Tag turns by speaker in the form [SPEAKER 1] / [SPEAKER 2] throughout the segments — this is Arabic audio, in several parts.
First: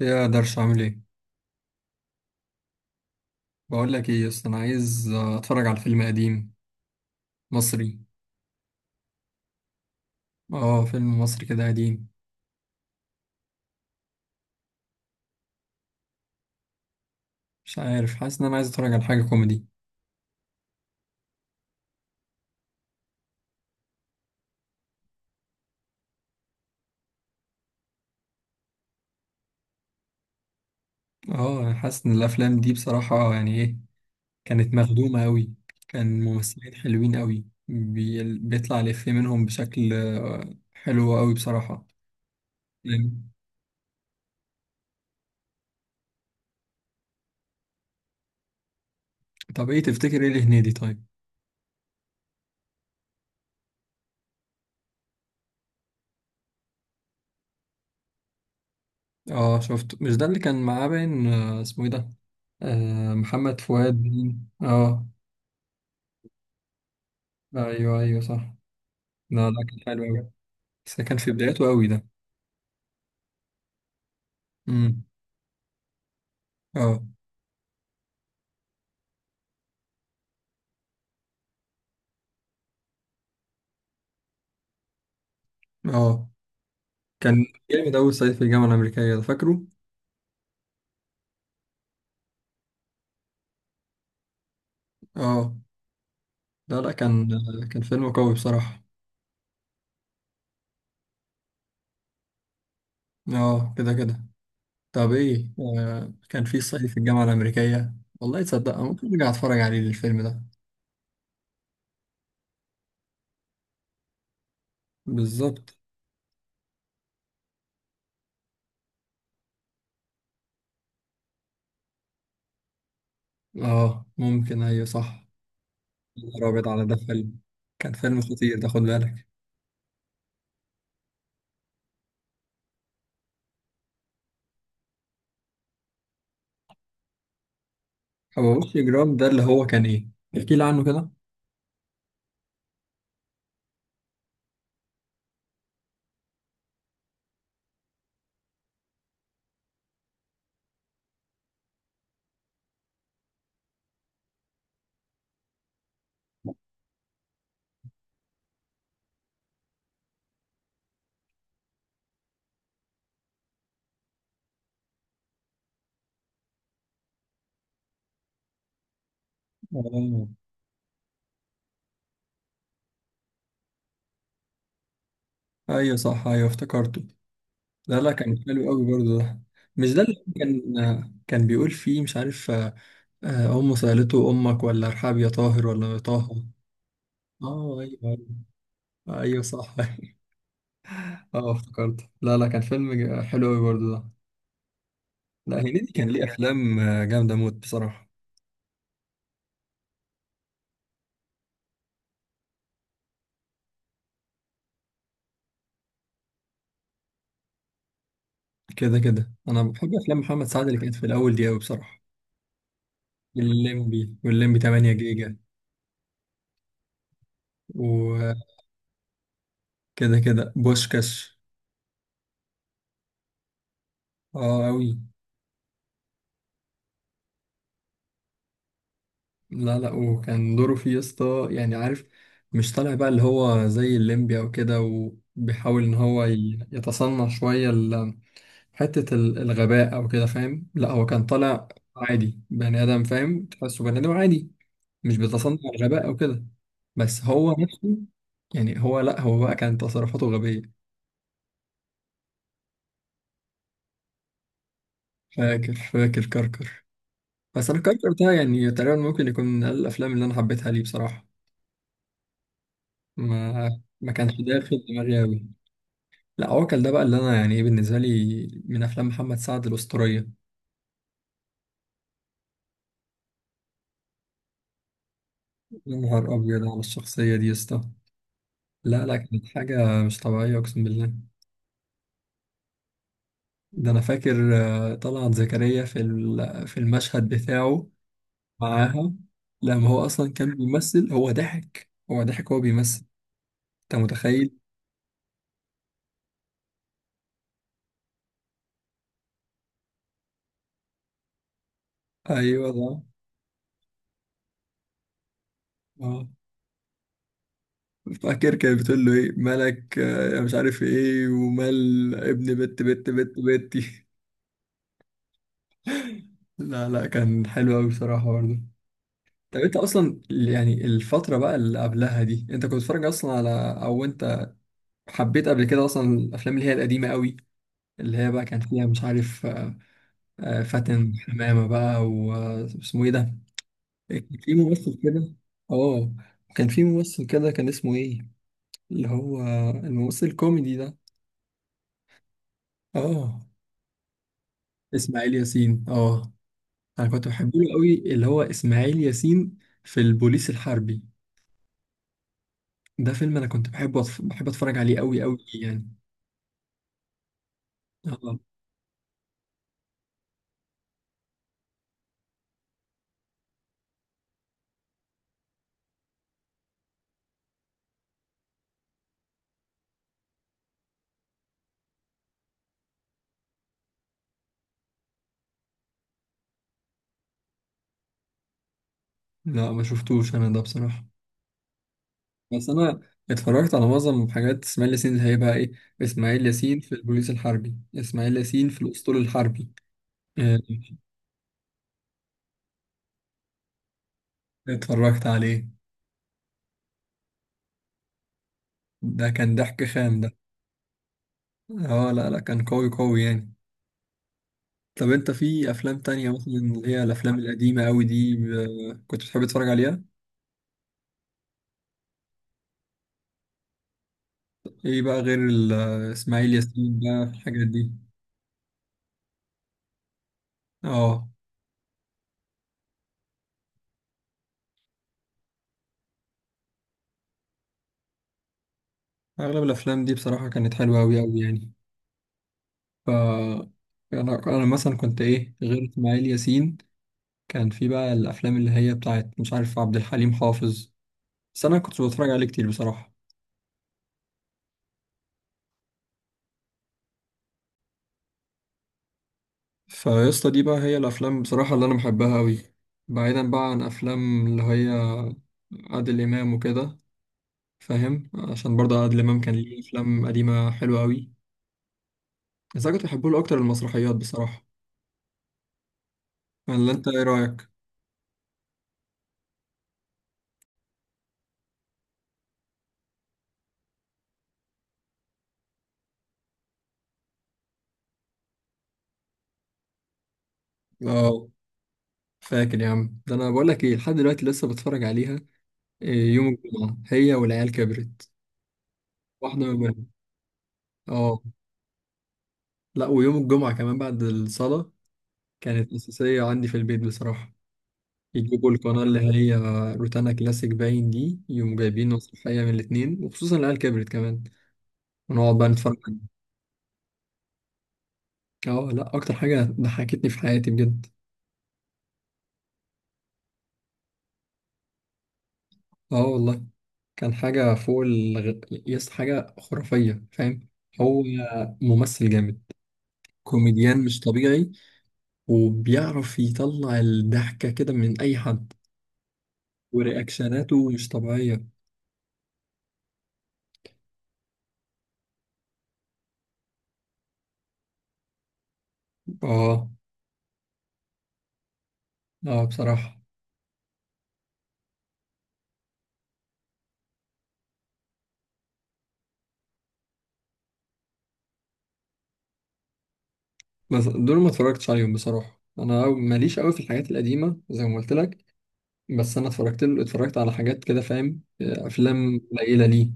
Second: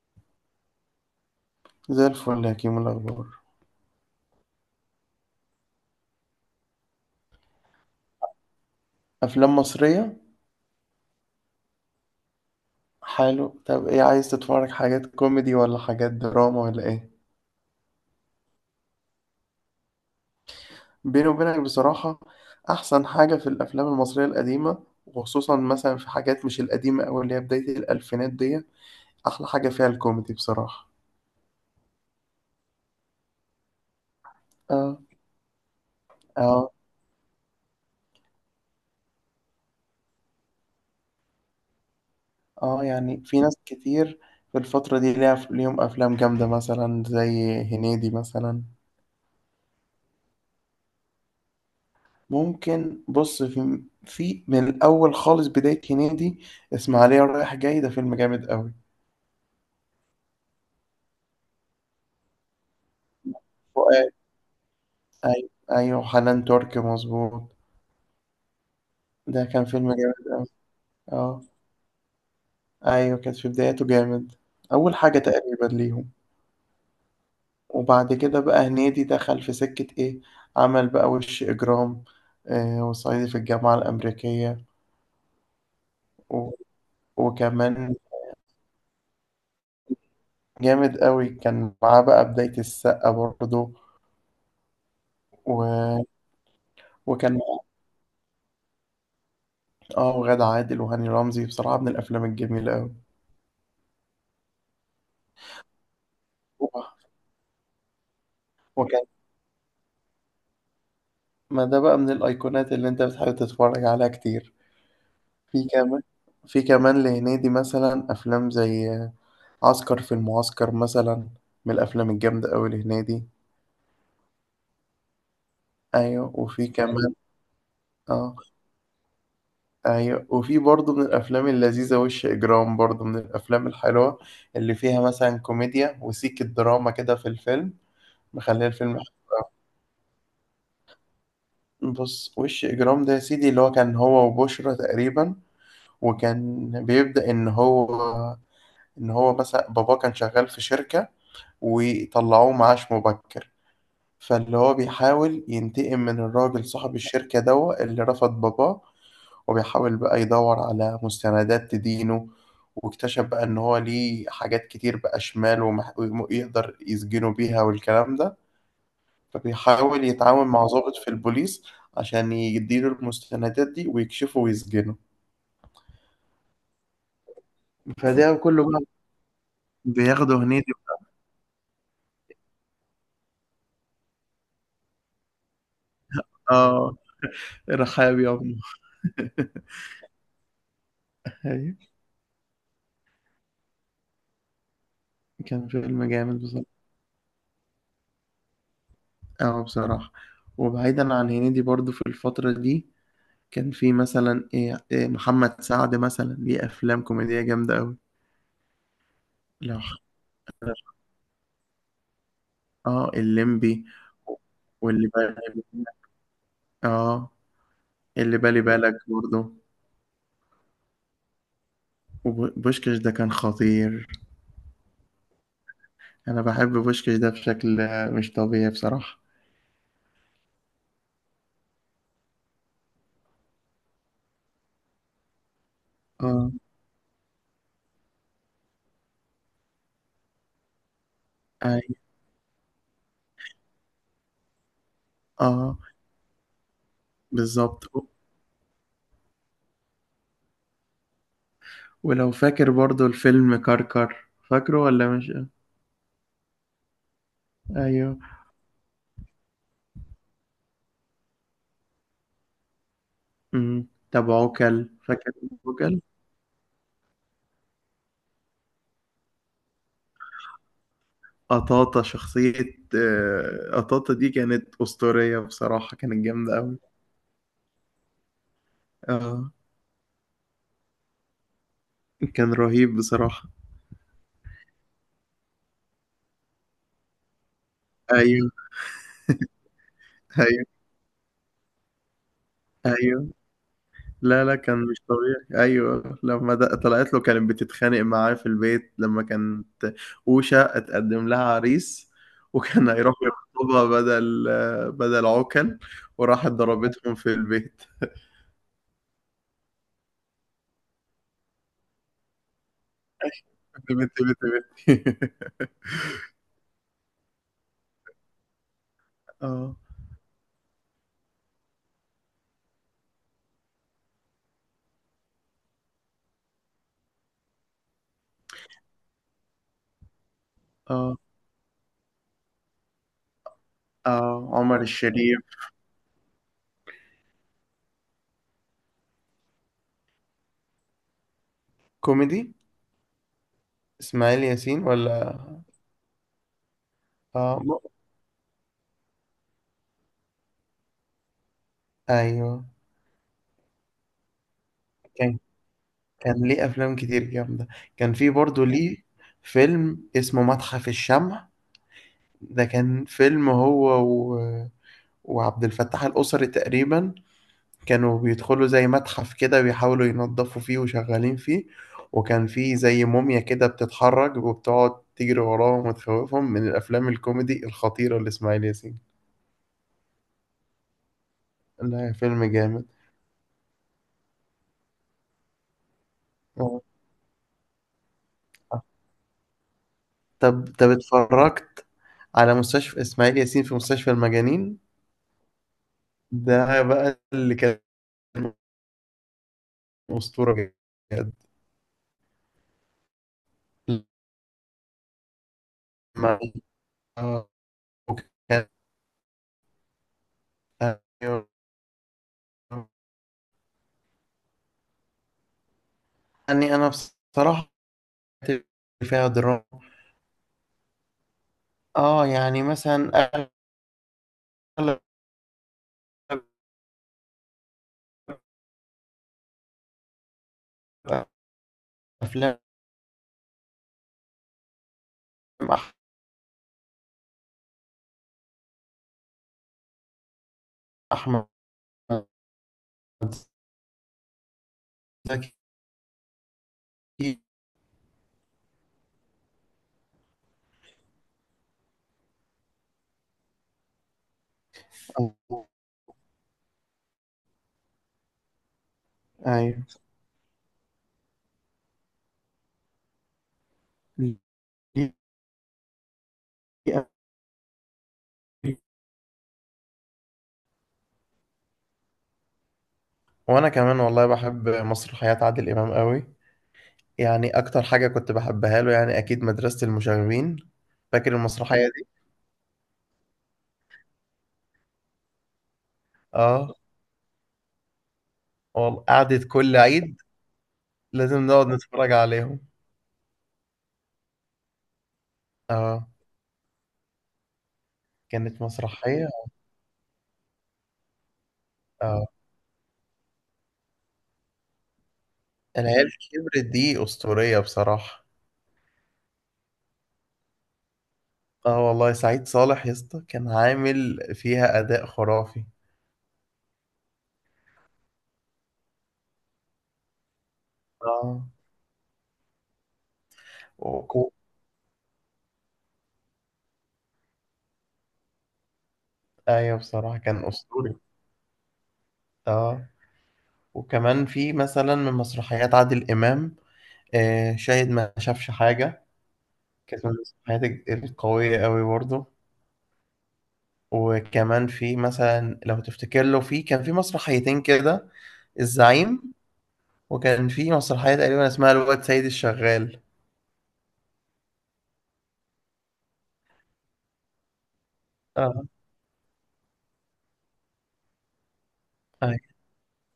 [SPEAKER 1] يا درش عامل ايه؟
[SPEAKER 2] زي الفل يا كيمو، إيه الأخبار؟
[SPEAKER 1] بقول لك ايه يا اسطى، انا عايز اتفرج على فيلم قديم مصري.
[SPEAKER 2] أفلام مصرية.
[SPEAKER 1] اه، فيلم مصري كده قديم.
[SPEAKER 2] حلو، طب إيه عايز تتفرج، حاجات كوميدي ولا حاجات دراما ولا إيه؟
[SPEAKER 1] مش عارف، حاسس ان انا عايز اتفرج على حاجه كوميدي.
[SPEAKER 2] بيني وبينك بصراحة، أحسن حاجة في الأفلام المصرية القديمة وخصوصا مثلا في حاجات مش القديمة أو اللي هي بداية الألفينات دي، أحلى حاجة فيها الكوميدي بصراحة.
[SPEAKER 1] اه حاسس ان الافلام دي بصراحه يعني ايه، كانت
[SPEAKER 2] آه.
[SPEAKER 1] مخدومه قوي. كان
[SPEAKER 2] آه.
[SPEAKER 1] ممثلين حلوين قوي، بيطلع الافيه منهم بشكل حلو قوي بصراحه.
[SPEAKER 2] آه، يعني
[SPEAKER 1] يعني-
[SPEAKER 2] في ناس كتير في الفترة دي ليهم أفلام جامدة مثلا زي هنيدي مثلا.
[SPEAKER 1] طب ايه تفتكر، ايه لهنيدي طيب؟
[SPEAKER 2] ممكن بص، في من الاول خالص بدايه هنيدي، اسماعيليه رايح جاي ده فيلم جامد قوي.
[SPEAKER 1] اه شفته، مش ده اللي كان معاه باين اسمه ايه ده. آه، محمد فؤاد
[SPEAKER 2] فؤاد.
[SPEAKER 1] باين. اه.
[SPEAKER 2] ايوه، ايوه، حنان ترك، مظبوط.
[SPEAKER 1] ايوه ايوه صح.
[SPEAKER 2] ده
[SPEAKER 1] لا ده
[SPEAKER 2] كان
[SPEAKER 1] كان
[SPEAKER 2] فيلم
[SPEAKER 1] حلو
[SPEAKER 2] جامد
[SPEAKER 1] أوي،
[SPEAKER 2] قوي.
[SPEAKER 1] بس ده كان في
[SPEAKER 2] اه.
[SPEAKER 1] بداياته أوي ده.
[SPEAKER 2] ايوه كانت في بدايته جامد، اول
[SPEAKER 1] امم
[SPEAKER 2] حاجه تقريبا ليهم.
[SPEAKER 1] اه.
[SPEAKER 2] وبعد كده بقى هنيدي دخل في سكه ايه، عمل بقى وش اجرام، وصعيدي في الجامعه الامريكيه
[SPEAKER 1] اه،
[SPEAKER 2] و...
[SPEAKER 1] كان جامد
[SPEAKER 2] وكمان.
[SPEAKER 1] أوي صعيدي في الجامعة الأمريكية ده، فاكره؟
[SPEAKER 2] جامد قوي، كان معاه بقى بدايه السقا برضه.
[SPEAKER 1] اه.
[SPEAKER 2] و...
[SPEAKER 1] لا لا كان
[SPEAKER 2] وكان
[SPEAKER 1] كان فيلم قوي بصراحة.
[SPEAKER 2] اه وغادة عادل وهاني رمزي، بصراحة من الأفلام الجميلة أوي.
[SPEAKER 1] اه كده كده. طب ايه، آه كان في
[SPEAKER 2] و-
[SPEAKER 1] صعيدي في الجامعة الأمريكية. والله تصدق أنا
[SPEAKER 2] وكان.
[SPEAKER 1] ممكن أرجع أتفرج عليه الفيلم ده.
[SPEAKER 2] ما ده بقى من الأيقونات اللي أنت بتحب تتفرج عليها كتير. في
[SPEAKER 1] بالظبط.
[SPEAKER 2] كمان، في كمان لهنيدي مثلا أفلام زي عسكر في المعسكر مثلا، من الأفلام الجامدة أوي لهنيدي.
[SPEAKER 1] اه ممكن، أيوه صح. يا
[SPEAKER 2] أيوة
[SPEAKER 1] نهار أبيض
[SPEAKER 2] وفي
[SPEAKER 1] على ده
[SPEAKER 2] كمان.
[SPEAKER 1] فيلم، كان فيلم
[SPEAKER 2] اه،
[SPEAKER 1] خطير ده، خد بالك.
[SPEAKER 2] أيوة وفي برضه من الأفلام اللذيذة وش إجرام، برضه من الأفلام الحلوة اللي فيها مثلا كوميديا وسيك الدراما كده في الفيلم،
[SPEAKER 1] أبو
[SPEAKER 2] مخليه
[SPEAKER 1] وش
[SPEAKER 2] الفيلم.
[SPEAKER 1] جرام ده اللي هو كان ايه؟ احكي لي عنه كده.
[SPEAKER 2] بص، وش اجرام ده يا سيدي، اللي هو كان هو وبشرى تقريبا. وكان بيبدأ ان هو مثلا باباه كان شغال في شركة وطلعوه معاش مبكر، فاللي هو بيحاول ينتقم من الراجل صاحب الشركة دوا اللي رفض باباه، وبيحاول بقى يدور على مستندات تدينه. واكتشف بقى ان هو ليه حاجات كتير بقى شمال ويقدر يسجنه بيها والكلام ده. فبيحاول
[SPEAKER 1] اه
[SPEAKER 2] يتعاون مع ضابط في البوليس عشان يديله المستندات دي ويكشفه ويسجنه.
[SPEAKER 1] ايوه صح، ايوه افتكرته. لا لا
[SPEAKER 2] فده
[SPEAKER 1] كان
[SPEAKER 2] كله
[SPEAKER 1] حلو
[SPEAKER 2] بقى
[SPEAKER 1] قوي برضه ده. مش ده اللي
[SPEAKER 2] بياخده هنيدي.
[SPEAKER 1] كان كان بيقول فيه مش عارف أمه سألته أمك ولا أرحاب يا طاهر ولا يا طه.
[SPEAKER 2] اه،
[SPEAKER 1] اه ايوه
[SPEAKER 2] رحاب يا
[SPEAKER 1] ايوه.
[SPEAKER 2] ابني.
[SPEAKER 1] أيوة صح. اه
[SPEAKER 2] أيوة،
[SPEAKER 1] افتكرت، لا لا كان فيلم حلو قوي برضه ده. لا
[SPEAKER 2] كان
[SPEAKER 1] هنيدي
[SPEAKER 2] فيلم
[SPEAKER 1] كان ليه
[SPEAKER 2] جامد بصراحة.
[SPEAKER 1] أفلام جامدة موت بصراحة.
[SPEAKER 2] اه بصراحة. وبعيدا عن هنيدي برضو في الفترة دي كان في مثلا إيه محمد سعد مثلا ليه أفلام كوميدية جامدة أوي.
[SPEAKER 1] كده كده، أنا
[SPEAKER 2] لو
[SPEAKER 1] بحب
[SPEAKER 2] حضر.
[SPEAKER 1] أفلام محمد سعد اللي كانت في الأول دي قوي بصراحة.
[SPEAKER 2] اه، الليمبي
[SPEAKER 1] الليمبي والليمبي 8
[SPEAKER 2] واللي بالي.
[SPEAKER 1] جيجا،
[SPEAKER 2] اه،
[SPEAKER 1] وكده
[SPEAKER 2] اللي بالي بالك برضو،
[SPEAKER 1] كده بوشكاش.
[SPEAKER 2] وبوشكاش ده كان خطير.
[SPEAKER 1] اه قوي.
[SPEAKER 2] انا بحب بوشكش ده بشكل مش طبيعي بصراحة.
[SPEAKER 1] لا لا وكان دوره فيه يا اسطى يعني، عارف، مش طالع بقى اللي هو زي الليمبي او كده، وبيحاول ان هو
[SPEAKER 2] اه.
[SPEAKER 1] يتصنع شوية حتة الغباء او كده، فاهم؟ لا هو كان طالع
[SPEAKER 2] اي.
[SPEAKER 1] عادي بني ادم، فاهم، تحسه بني ادم عادي مش بيتصنع
[SPEAKER 2] اه،
[SPEAKER 1] الغباء او كده، بس هو
[SPEAKER 2] بالظبط.
[SPEAKER 1] نفسه. يعني هو لا هو بقى كانت تصرفاته غبية.
[SPEAKER 2] ولو فاكر برضو الفيلم كركر، فاكره ولا مش؟
[SPEAKER 1] فاكر كركر، بس انا كركر
[SPEAKER 2] ايوه.
[SPEAKER 1] ده يعني تقريبا ممكن يكون من اقل الافلام اللي انا حبيتها ليه بصراحة. ما
[SPEAKER 2] امم.
[SPEAKER 1] ما
[SPEAKER 2] طب
[SPEAKER 1] كانش داخل
[SPEAKER 2] عوكل
[SPEAKER 1] دماغي
[SPEAKER 2] فاكر؟
[SPEAKER 1] أوي.
[SPEAKER 2] عوكل،
[SPEAKER 1] لا عوكل ده بقى اللي انا يعني ايه، بالنسبه لي من افلام محمد سعد الاسطوريه.
[SPEAKER 2] قطاطة شخصية. قطاطة دي كانت أسطورية
[SPEAKER 1] يا
[SPEAKER 2] بصراحة، كانت
[SPEAKER 1] نهار
[SPEAKER 2] جامدة
[SPEAKER 1] ابيض
[SPEAKER 2] أوي.
[SPEAKER 1] على الشخصيه دي يا اسطى، لا لا كانت
[SPEAKER 2] اه،
[SPEAKER 1] حاجه مش طبيعيه اقسم بالله.
[SPEAKER 2] كان رهيب بصراحة.
[SPEAKER 1] ده انا فاكر طلعت زكريا في المشهد بتاعه
[SPEAKER 2] ايوه.
[SPEAKER 1] معاها، لما هو اصلا كان
[SPEAKER 2] ايوه.
[SPEAKER 1] بيمثل، هو ضحك وهو بيمثل،
[SPEAKER 2] ايوه.
[SPEAKER 1] انت
[SPEAKER 2] لا،
[SPEAKER 1] متخيل؟
[SPEAKER 2] لا، كان مش طبيعي. ايوه لما طلعت له، كانت بتتخانق معاه في البيت لما كانت اوشا اتقدم لها عريس،
[SPEAKER 1] ايوه
[SPEAKER 2] وكان
[SPEAKER 1] ده.
[SPEAKER 2] هيروح يخطبها بدل عكل،
[SPEAKER 1] اه
[SPEAKER 2] وراحت ضربتهم في البيت.
[SPEAKER 1] فاكر كانت بتقول له ايه مالك مش عارف ايه، ومال ابن بت بت بت
[SPEAKER 2] بت
[SPEAKER 1] بتي.
[SPEAKER 2] بت بت بت
[SPEAKER 1] لا لا كان حلو قوي بصراحه برضه. طب
[SPEAKER 2] اه.
[SPEAKER 1] انت اصلا يعني الفترة بقى اللي قبلها دي انت كنت بتتفرج اصلا على، او انت حبيت قبل كده اصلا الافلام اللي هي القديمة قوي، اللي هي بقى كان فيها مش عارف فاتن
[SPEAKER 2] اه.
[SPEAKER 1] حمامة بقى، واسمه ايه ده؟ كان
[SPEAKER 2] اه،
[SPEAKER 1] في
[SPEAKER 2] عمر
[SPEAKER 1] ممثل كده.
[SPEAKER 2] الشريف.
[SPEAKER 1] اه كان في ممثل كده كان اسمه ايه، اللي هو الممثل الكوميدي ده.
[SPEAKER 2] كوميدي.
[SPEAKER 1] اه.
[SPEAKER 2] اسماعيل ياسين
[SPEAKER 1] اسماعيل
[SPEAKER 2] ولا؟
[SPEAKER 1] ياسين اه، انا كنت بحبه
[SPEAKER 2] اه
[SPEAKER 1] له قوي اللي هو اسماعيل ياسين في البوليس الحربي،
[SPEAKER 2] ايوه،
[SPEAKER 1] ده فيلم انا كنت بحبه، بحب اتفرج عليه قوي قوي
[SPEAKER 2] كان
[SPEAKER 1] يعني.
[SPEAKER 2] كان ليه افلام كتير جامده. كان في
[SPEAKER 1] اه.
[SPEAKER 2] برضه ليه فيلم اسمه متحف الشمع. ده كان فيلم هو وعبد الفتاح القصري تقريبا، كانوا بيدخلوا زي متحف كده بيحاولوا ينظفوا فيه وشغالين فيه، وكان فيه زي موميا كده بتتحرك وبتقعد تجري وراهم وتخوفهم، من الأفلام الكوميدي الخطيرة لإسماعيل ياسين.
[SPEAKER 1] لا ما شفتوش انا ده بصراحة،
[SPEAKER 2] لا، فيلم
[SPEAKER 1] بس
[SPEAKER 2] جامد.
[SPEAKER 1] انا اتفرجت على معظم حاجات اسماعيل ياسين اللي هيبقى ايه، اسماعيل ياسين
[SPEAKER 2] آه.
[SPEAKER 1] في البوليس الحربي، اسماعيل ياسين في الاسطول الحربي آه،
[SPEAKER 2] طب اتفرجت على مستشفى إسماعيل ياسين في مستشفى المجانين؟
[SPEAKER 1] اتفرجت عليه.
[SPEAKER 2] ده بقى اللي كان
[SPEAKER 1] ده كان ضحك خام ده.
[SPEAKER 2] أسطورة بجد.
[SPEAKER 1] اه لا لا كان قوي قوي يعني. طب انت في افلام تانية
[SPEAKER 2] لما-
[SPEAKER 1] مثلا اللي هي الافلام
[SPEAKER 2] آه،
[SPEAKER 1] القديمة قوي دي كنت بتحب تتفرج عليها؟
[SPEAKER 2] وكان-
[SPEAKER 1] ايه بقى غير اسماعيل
[SPEAKER 2] يعني انا
[SPEAKER 1] ياسين بقى الحاجات
[SPEAKER 2] بصراحه
[SPEAKER 1] دي؟
[SPEAKER 2] فيها دراما.
[SPEAKER 1] اه
[SPEAKER 2] اه، يعني مثلا اغلب
[SPEAKER 1] اغلب الافلام دي بصراحة كانت حلوة قوي قوي يعني.
[SPEAKER 2] افلام
[SPEAKER 1] ف انا مثلا كنت ايه غير
[SPEAKER 2] أح-
[SPEAKER 1] اسماعيل ياسين، كان في بقى الافلام اللي هي بتاعت مش عارف عبد الحليم حافظ،
[SPEAKER 2] احمد
[SPEAKER 1] بس انا كنت بتفرج عليه كتير بصراحه.
[SPEAKER 2] زكي.
[SPEAKER 1] فيسطا دي بقى هي الافلام بصراحه اللي انا بحبها قوي، بعيدا بقى عن افلام اللي هي
[SPEAKER 2] أو-
[SPEAKER 1] عادل امام وكده، فاهم؟ عشان برضه عادل امام كان ليه
[SPEAKER 2] ايوه.
[SPEAKER 1] افلام قديمه حلوه قوي، بس انا كنت بحبه له اكتر المسرحيات بصراحه،
[SPEAKER 2] دي-
[SPEAKER 1] ولا انت ايه رايك؟
[SPEAKER 2] وانا كمان والله بحب مسرحيات عادل امام قوي. يعني اكتر حاجه كنت بحبها له يعني اكيد مدرسه المشاغبين، فاكر
[SPEAKER 1] اه.
[SPEAKER 2] المسرحيه دي؟
[SPEAKER 1] فاكر يا عم، ده انا بقول لك ايه لحد دلوقتي لسه بتفرج عليها. إيه، يوم
[SPEAKER 2] اه
[SPEAKER 1] الجمعة هي والعيال كبرت،
[SPEAKER 2] والله، قعدت
[SPEAKER 1] واحدة
[SPEAKER 2] كل
[SPEAKER 1] من بينهم.
[SPEAKER 2] عيد
[SPEAKER 1] اه.
[SPEAKER 2] لازم نقعد نتفرج عليهم.
[SPEAKER 1] لا ويوم الجمعة كمان بعد الصلاة كانت
[SPEAKER 2] اه،
[SPEAKER 1] أساسية عندي في البيت بصراحة.
[SPEAKER 2] كانت
[SPEAKER 1] يجيبوا القناة اللي
[SPEAKER 2] مسرحيه.
[SPEAKER 1] هي روتانا كلاسيك باين، دي يوم جايبين
[SPEAKER 2] اه،
[SPEAKER 1] مسرحية من الاتنين، وخصوصا العيال كبرت كمان، ونقعد بقى نتفرج.
[SPEAKER 2] العيال كبرت دي أسطورية بصراحة.
[SPEAKER 1] اه لا أكتر حاجة ضحكتني في حياتي بجد.
[SPEAKER 2] اه والله، سعيد صالح يا اسطى كان عامل فيها أداء خرافي.
[SPEAKER 1] اه والله، كان حاجة فوق يس، حاجة خرافية فاهم. هو
[SPEAKER 2] اه
[SPEAKER 1] ممثل جامد، كوميديان مش
[SPEAKER 2] وكو
[SPEAKER 1] طبيعي، وبيعرف يطلع الضحكة كده من أي حد.
[SPEAKER 2] أيوة بصراحة كان
[SPEAKER 1] ورياكشناته
[SPEAKER 2] أسطوري.
[SPEAKER 1] مش طبيعية.
[SPEAKER 2] اه، وكمان في مثلا من مسرحيات عادل إمام شاهد ما شافش حاجة،
[SPEAKER 1] اه.
[SPEAKER 2] كانت من المسرحيات القوية أوي برضه.
[SPEAKER 1] اه بصراحة.
[SPEAKER 2] وكمان في مثلا لو تفتكر له، في كان في مسرحيتين كده، الزعيم، وكان في مسرحية تقريبا اسمها الواد سيد الشغال.
[SPEAKER 1] بس دول ما اتفرجتش عليهم بصراحة، انا ماليش قوي في الحاجات القديمة زي ما قلت لك.
[SPEAKER 2] اه
[SPEAKER 1] بس انا اتفرجت له، اتفرجت على حاجات كده فاهم،
[SPEAKER 2] أي-
[SPEAKER 1] افلام قليلة ليه،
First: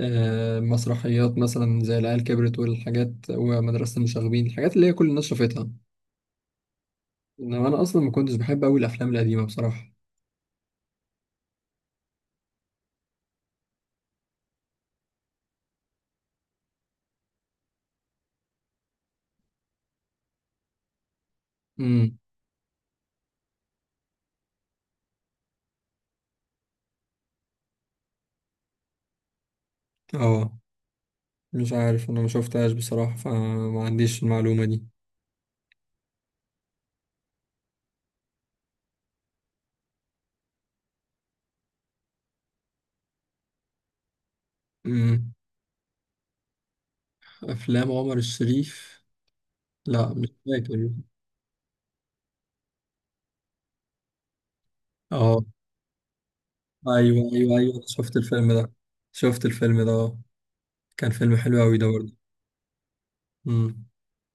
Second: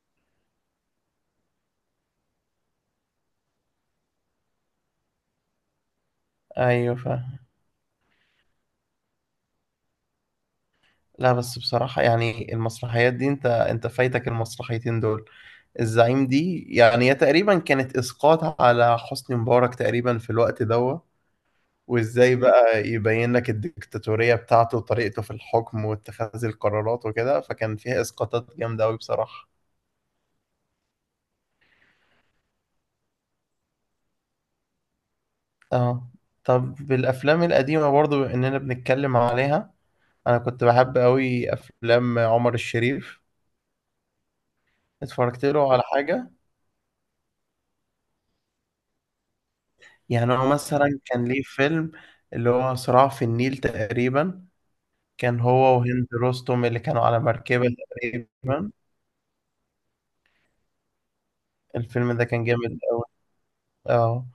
[SPEAKER 1] مسرحيات مثلا زي العيال كبرت والحاجات، ومدرسة المشاغبين، الحاجات اللي هي كل الناس شافتها.
[SPEAKER 2] ايوه فاهم.
[SPEAKER 1] انما انا اصلا ما كنتش بحب قوي الافلام القديمة بصراحة.
[SPEAKER 2] لا بس بصراحة يعني المسرحيات دي، انت فايتك المسرحيتين دول. الزعيم دي يعني هي تقريبا كانت اسقاط على حسني مبارك تقريبا في الوقت دوت،
[SPEAKER 1] امم
[SPEAKER 2] وازاي بقى يبين لك الدكتاتورية بتاعته وطريقته في الحكم واتخاذ القرارات وكده، فكان فيها اسقاطات جامدة قوي بصراحة.
[SPEAKER 1] اه. مش عارف، انا ما شفتهاش بصراحة فما عنديش المعلومة دي.
[SPEAKER 2] اه، طب بالافلام القديمة برضو، بما اننا بنتكلم عليها، انا كنت بحب قوي افلام عمر الشريف.
[SPEAKER 1] امم
[SPEAKER 2] اتفرجت له على حاجة؟
[SPEAKER 1] افلام عمر الشريف، لا مش
[SPEAKER 2] يعني هو
[SPEAKER 1] فاكر.
[SPEAKER 2] مثلا كان ليه فيلم، اللي هو صراع في النيل تقريبا، كان
[SPEAKER 1] اه
[SPEAKER 2] هو وهند رستم اللي كانوا على
[SPEAKER 1] ايوه ايوه
[SPEAKER 2] مركبة
[SPEAKER 1] ايوه، شفت الفيلم
[SPEAKER 2] تقريبا.
[SPEAKER 1] ده، شفت الفيلم ده آه. كان فيلم حلو قوي ده برضه.
[SPEAKER 2] الفيلم ده كان جامد أوي.
[SPEAKER 1] امم
[SPEAKER 2] اه،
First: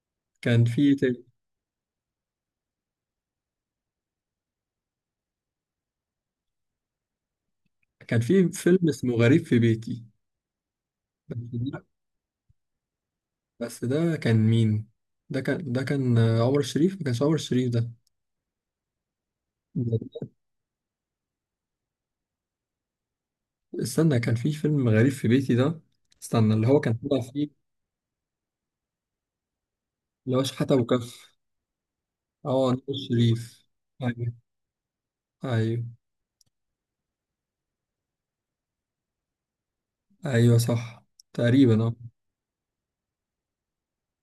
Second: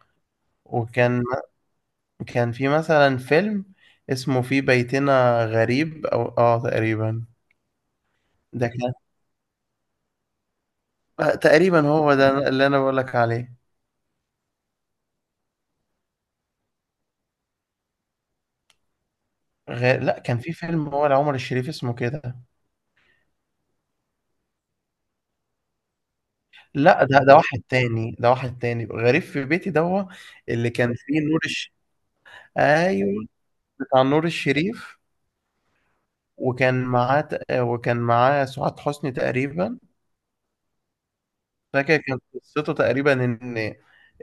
[SPEAKER 1] كان في
[SPEAKER 2] وكان في مثلا فيلم اسمه في بيتنا غريب أو تقريبا.
[SPEAKER 1] كان في
[SPEAKER 2] ده
[SPEAKER 1] فيلم
[SPEAKER 2] كان،
[SPEAKER 1] اسمه غريب في بيتي. بس ده
[SPEAKER 2] تقريبا هو ده اللي أنا بقولك عليه.
[SPEAKER 1] بس ده كان مين؟ ده كان عمر الشريف، ما كانش عمر الشريف ده.
[SPEAKER 2] غير
[SPEAKER 1] ده-
[SPEAKER 2] لا، كان في فيلم هو لعمر الشريف اسمه كده.
[SPEAKER 1] استنى، كان في فيلم غريب في بيتي ده، استنى، اللي هو كان
[SPEAKER 2] لا، ده
[SPEAKER 1] طلع
[SPEAKER 2] ده واحد
[SPEAKER 1] فيه،
[SPEAKER 2] تاني، ده واحد تاني، غريب في بيتي ده هو
[SPEAKER 1] اللي هو
[SPEAKER 2] اللي
[SPEAKER 1] شحاتة
[SPEAKER 2] كان فيه
[SPEAKER 1] وكف.
[SPEAKER 2] نور الش...
[SPEAKER 1] اه نور
[SPEAKER 2] ايوه،
[SPEAKER 1] الشريف.
[SPEAKER 2] بتاع نور
[SPEAKER 1] ايوه.
[SPEAKER 2] الشريف.
[SPEAKER 1] ايوه
[SPEAKER 2] وكان معاه وكان معاه سعاد حسني تقريبا.
[SPEAKER 1] ايوه صح، تقريبا اه.
[SPEAKER 2] فاكر كانت قصته تقريبا ان،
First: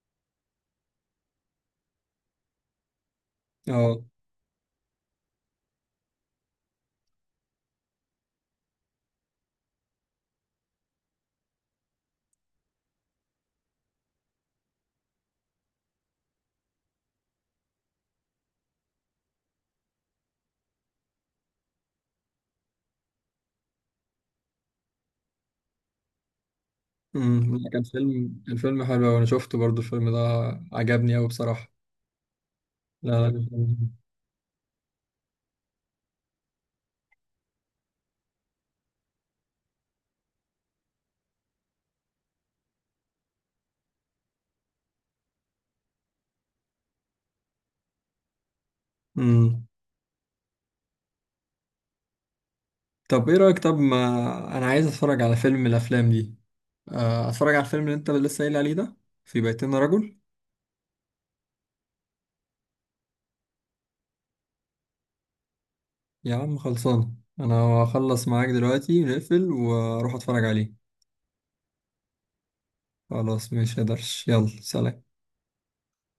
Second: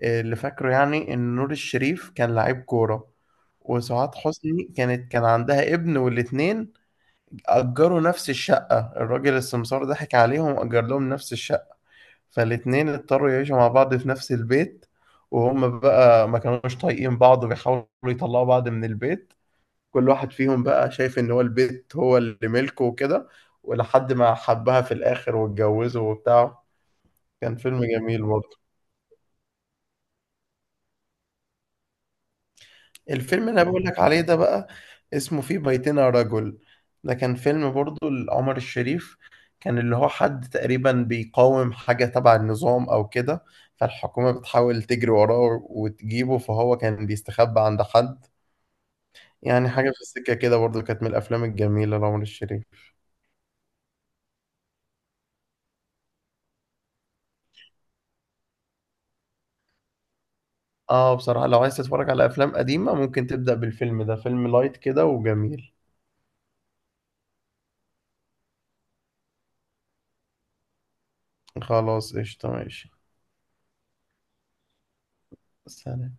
[SPEAKER 2] اللي فاكره يعني، ان نور الشريف كان لعيب كورة،
[SPEAKER 1] اه.
[SPEAKER 2] وسعاد حسني كان عندها ابن، والاتنين أجروا نفس الشقة، الراجل السمسار ضحك عليهم وأجر لهم نفس الشقة، فالاتنين اضطروا يعيشوا مع بعض في نفس البيت، وهم بقى ما كانوش طايقين بعض، بيحاولوا يطلعوا بعض من البيت، كل واحد فيهم بقى شايف ان هو البيت هو اللي ملكه وكده، ولحد ما حبها في الاخر واتجوزه وبتاع. كان
[SPEAKER 1] لا، كان
[SPEAKER 2] فيلم جميل
[SPEAKER 1] فيلم كان
[SPEAKER 2] برضه.
[SPEAKER 1] فيلم حلو أوي، انا شفته برضو الفيلم ده، عجبني قوي بصراحة. لا لا.
[SPEAKER 2] الفيلم اللي انا بقول لك عليه ده بقى، اسمه في بيتنا رجل، ده كان فيلم برضه لعمر الشريف، كان اللي هو حد تقريبا بيقاوم حاجة تبع النظام او كده، فالحكومة بتحاول تجري وراه وتجيبه، فهو كان بيستخبى عند حد.
[SPEAKER 1] امم.
[SPEAKER 2] يعني حاجة في السكة كده برضه، كانت من الافلام الجميلة لعمر الشريف.
[SPEAKER 1] طب ايه رأيك، طب ما انا عايز اتفرج على فيلم من الافلام دي، اتفرج على الفيلم اللي انت لسه قايل عليه ده، في بيتنا رجل.
[SPEAKER 2] اه بصراحة، لو عايز تتفرج على افلام قديمة ممكن تبدأ بالفيلم ده، فيلم لايت كده وجميل.
[SPEAKER 1] يا عم خلصان، انا هخلص معاك دلوقتي نقفل واروح اتفرج عليه.
[SPEAKER 2] خلاص قشطة ماشي.
[SPEAKER 1] خلاص مش قدرش، يلا سلام.
[SPEAKER 2] سلام.